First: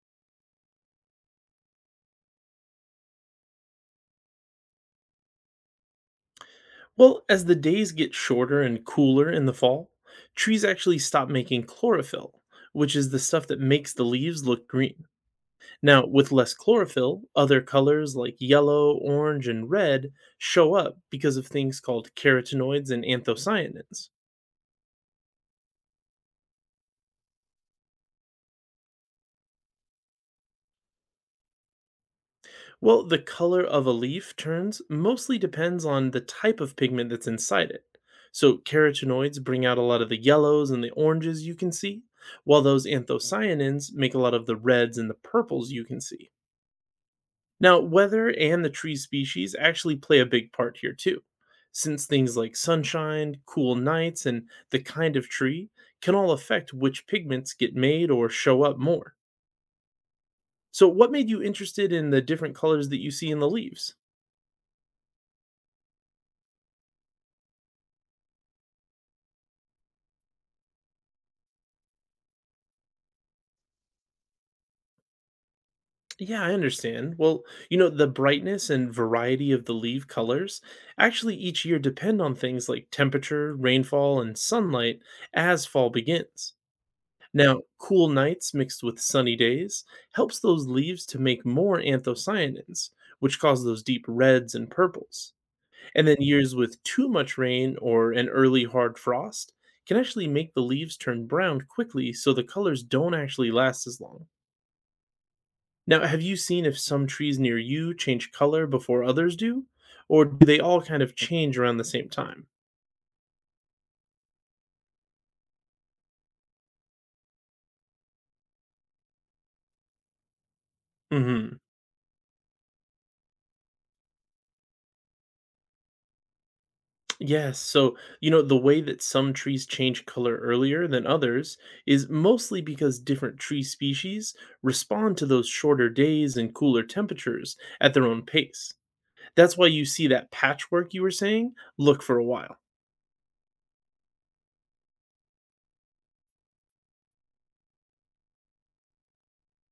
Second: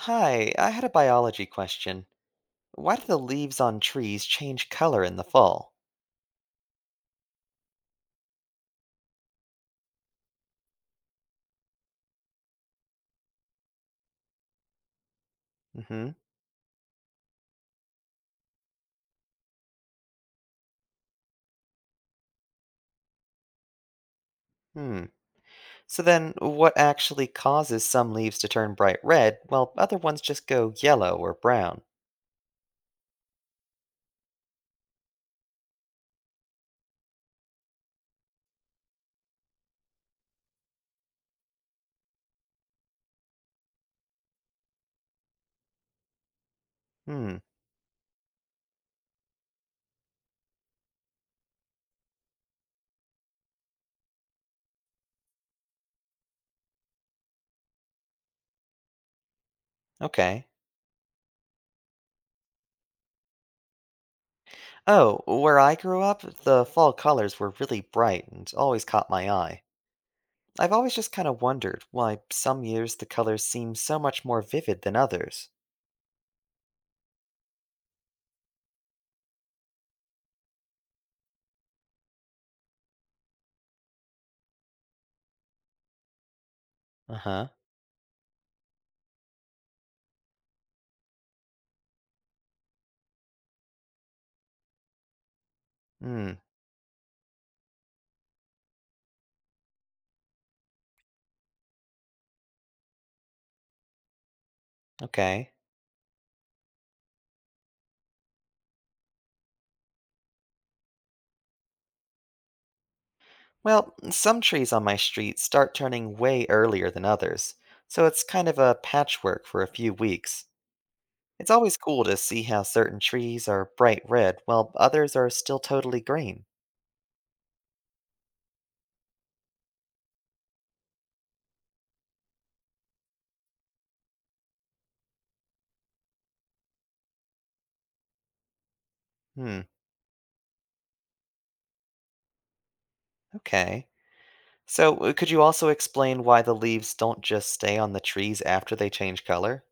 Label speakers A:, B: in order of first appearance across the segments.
A: Hi, I had a biology question. Why do the leaves on trees change color in the fall?
B: Well, as the days get shorter and cooler in the fall, trees actually stop making chlorophyll, which is the stuff that makes the leaves look green. Now,
A: Mm-hmm.
B: with less chlorophyll, other colors like yellow, orange, and red show up because of things called carotenoids and anthocyanins.
A: Hmm. So then, what actually causes some leaves to turn bright red while other ones just go yellow or brown?
B: Well, the color of a leaf turns mostly depends on the type of pigment that's inside it. So, carotenoids bring out a lot of the yellows and the oranges you can see, while those anthocyanins make a lot of the reds and the purples you can see.
A: Hmm.
B: Now, weather and the tree species actually play a big part here too, since things like sunshine, cool nights, and the kind of tree can all affect which pigments get made or show up more.
A: Okay.
B: So, what made you interested in the different colors that you see in the leaves?
A: Oh, where I grew up, the fall colors were really bright and always caught my eye. I've always just kind of wondered why some years the colors seem so much more vivid than others.
B: Yeah, I understand. Well, the brightness and variety of the leaf colors actually each year depend on things like temperature, rainfall, and sunlight as fall begins.
A: Uh-huh.
B: Now, cool nights mixed with sunny days helps those leaves to make more anthocyanins, which cause those deep reds and purples. And then
A: Hmm.
B: years with too much rain or an early hard frost can actually make the leaves turn brown quickly so the colors don't actually last as long.
A: Okay.
B: Now, have you seen if some trees near you change color before others do? Or do they all kind of change around the same time?
A: Well, some trees on my street start turning way earlier than others, so it's kind of a patchwork for a few weeks. It's
B: Hmm.
A: always cool to see how certain trees are bright red while others are still totally green.
B: Yes. So, the way that some trees change color earlier than others is mostly because different tree species respond to those shorter days and cooler temperatures at their own pace. That's
A: Hmm,
B: why you see that patchwork you were saying look for a while.
A: okay. So, could you also explain why the leaves don't just stay on the trees after they change color?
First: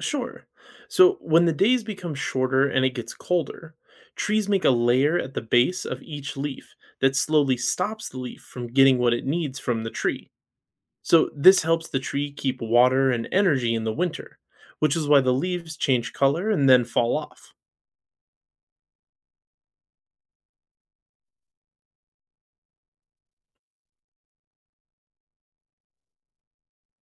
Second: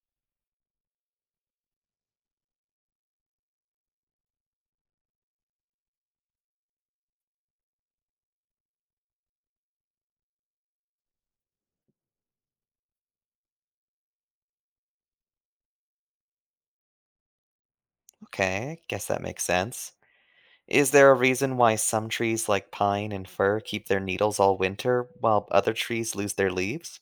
B: Sure. So when the days become shorter and it gets colder, trees make a layer at the base of each leaf that slowly stops the leaf from getting what it needs from the tree. So this helps the tree keep water and energy in the winter, which is why the leaves change color and then fall off.
A: Okay, I guess that makes sense. Is there a reason why some trees like pine and fir keep their needles all winter while other trees lose their leaves?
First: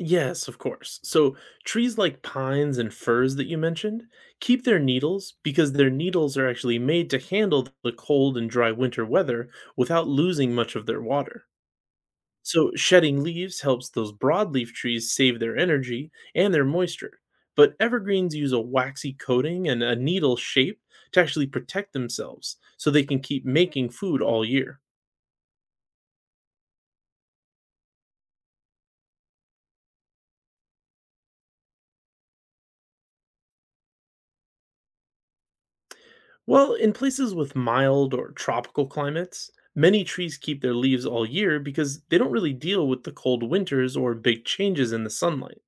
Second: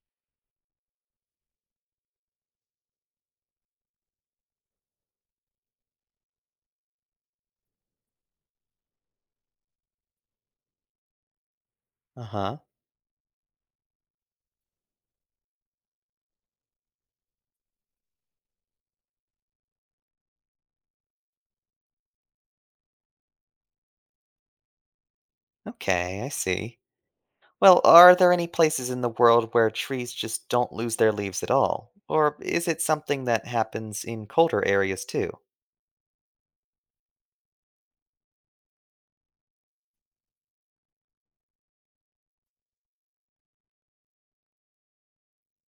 B: Yes, of course. So trees like pines and firs that you mentioned keep their needles because their needles are actually made to handle the cold and dry winter weather without losing much of their water.
A: Uh huh.
B: So, shedding leaves helps those broadleaf trees save their energy and their moisture, but evergreens use a waxy coating and a needle shape to actually protect themselves so they can keep making food all year.
A: Okay, I see. Well, are there any places in the world where trees just don't lose their leaves at all? Or is it something that happens in colder areas too?
B: Well, in places with mild or tropical climates, many trees keep their leaves all year because they don't really deal with the cold winters or big changes in the sunlight.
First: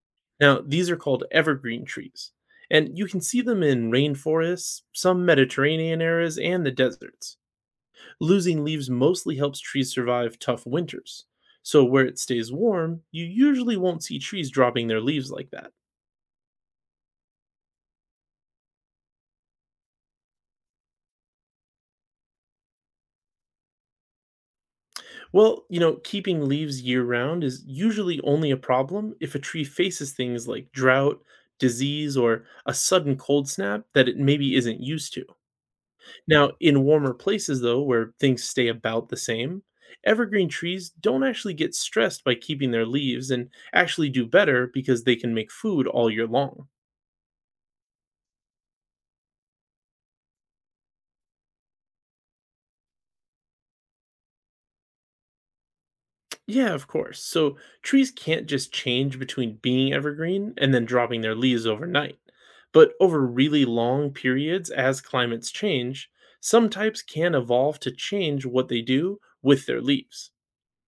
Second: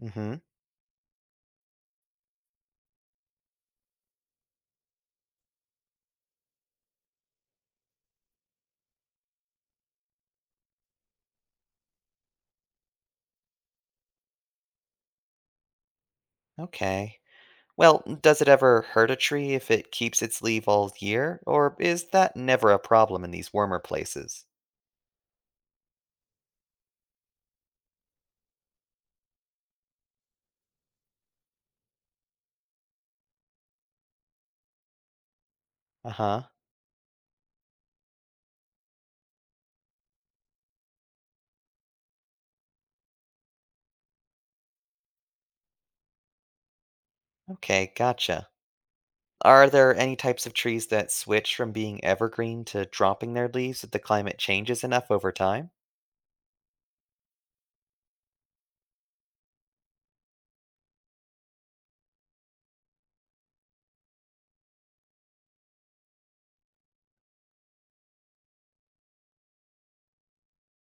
A: Hmm.
B: Now, these are called evergreen trees, and you can see them in rainforests, some Mediterranean areas, and the deserts. Losing leaves mostly helps trees survive tough winters. So, where it stays warm, you usually won't see trees dropping their leaves like that.
A: Okay. Well, does it ever hurt a tree if it keeps its leaf all year? Or is that never a problem in these warmer places?
B: Well, keeping leaves year round is usually only a problem if a tree faces things like drought, disease, or a sudden cold snap that it maybe isn't used to.
A: Uh huh.
B: Now, in warmer places, though, where things stay about the same, evergreen trees don't actually get stressed by keeping their leaves and actually do better because they can make food all year long.
A: Okay, gotcha. Are there any types of trees that switch from being evergreen to dropping their leaves if the climate changes enough over time?
B: Yeah, of course. So trees can't just change between being evergreen and then dropping their leaves overnight. But over really long periods, as climates change, some types can evolve to change what they do with their leaves.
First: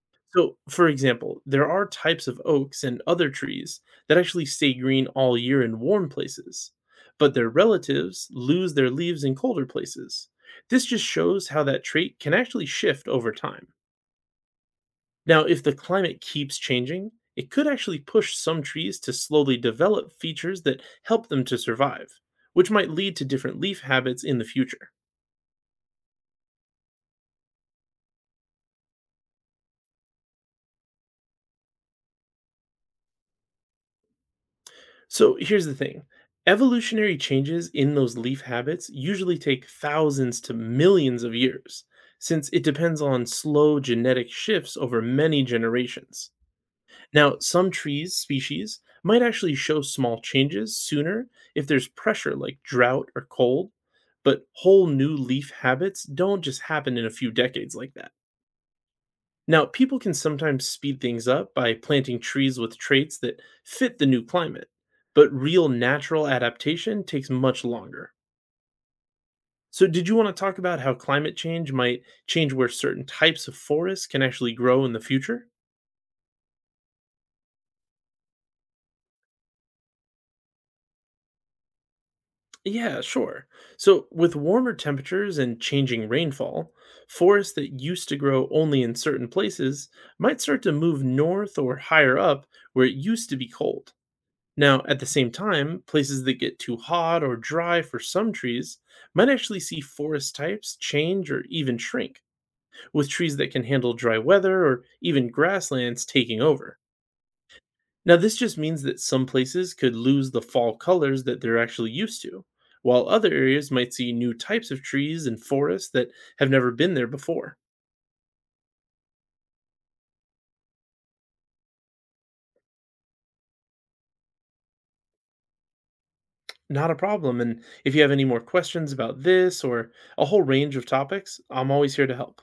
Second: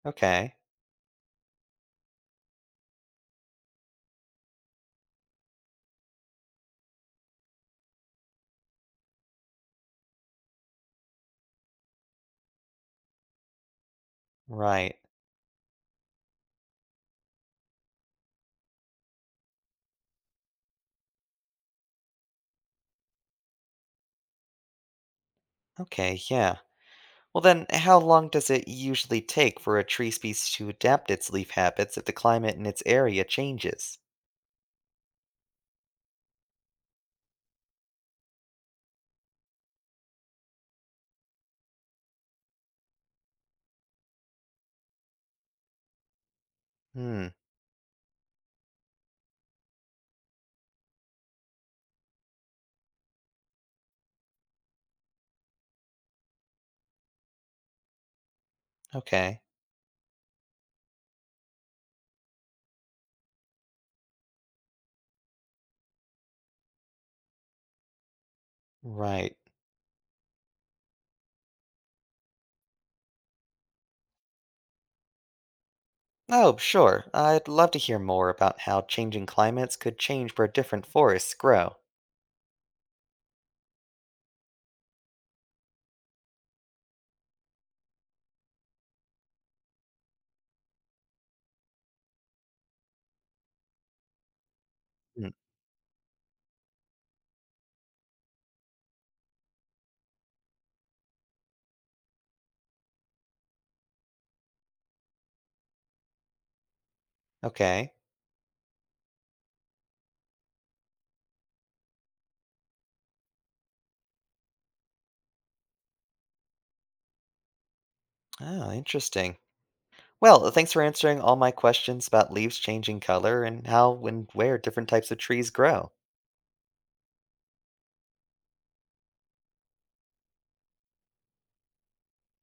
A: Okay.
B: So, for example, there are types of oaks and other trees that actually stay green all year in warm places, but their relatives lose their leaves in colder places. This just shows how that trait can actually shift over time.
A: Right.
B: Now, if the climate keeps changing, it could actually push some trees to slowly develop features that help them to survive, which might lead to different leaf habits in the future.
A: Okay, yeah. Well, then, how long does it usually take for a tree species to adapt its leaf habits if the climate in its area changes?
B: So here's the thing, evolutionary changes in those leaf habits usually take thousands to millions of years, since it depends on slow genetic shifts over many generations.
A: Hmm,
B: Now, some trees species might actually show small changes sooner if there's pressure like drought or cold, but whole new leaf habits don't just happen in a few decades like that.
A: okay,
B: Now, people can sometimes speed things up by planting trees with traits that fit the new climate, but real natural adaptation takes much longer.
A: right.
B: So, did you want to talk about how climate change might change where certain types of forests can actually grow in the future?
A: Oh, sure, I'd love to hear more about how changing climates could change where different forests grow.
B: Yeah, sure. So, with warmer temperatures and changing rainfall, forests that used to grow only in certain places might start to move north or higher up where it used to be cold. Now, at the
A: Hmm,
B: same time, places that get too hot or dry for some trees might actually see forest types change or even shrink, with trees that can handle dry weather or even grasslands taking over.
A: okay.
B: Now, this just means that some places could lose the fall colors that they're actually used to, while other areas might see new types of trees and forests that have never been there before.
A: Oh, interesting. Well, thanks for answering all my questions about leaves changing color and how and where different types of trees grow.
B: Not a problem. And if you have any more questions about this or a whole range of topics, I'm always here to help.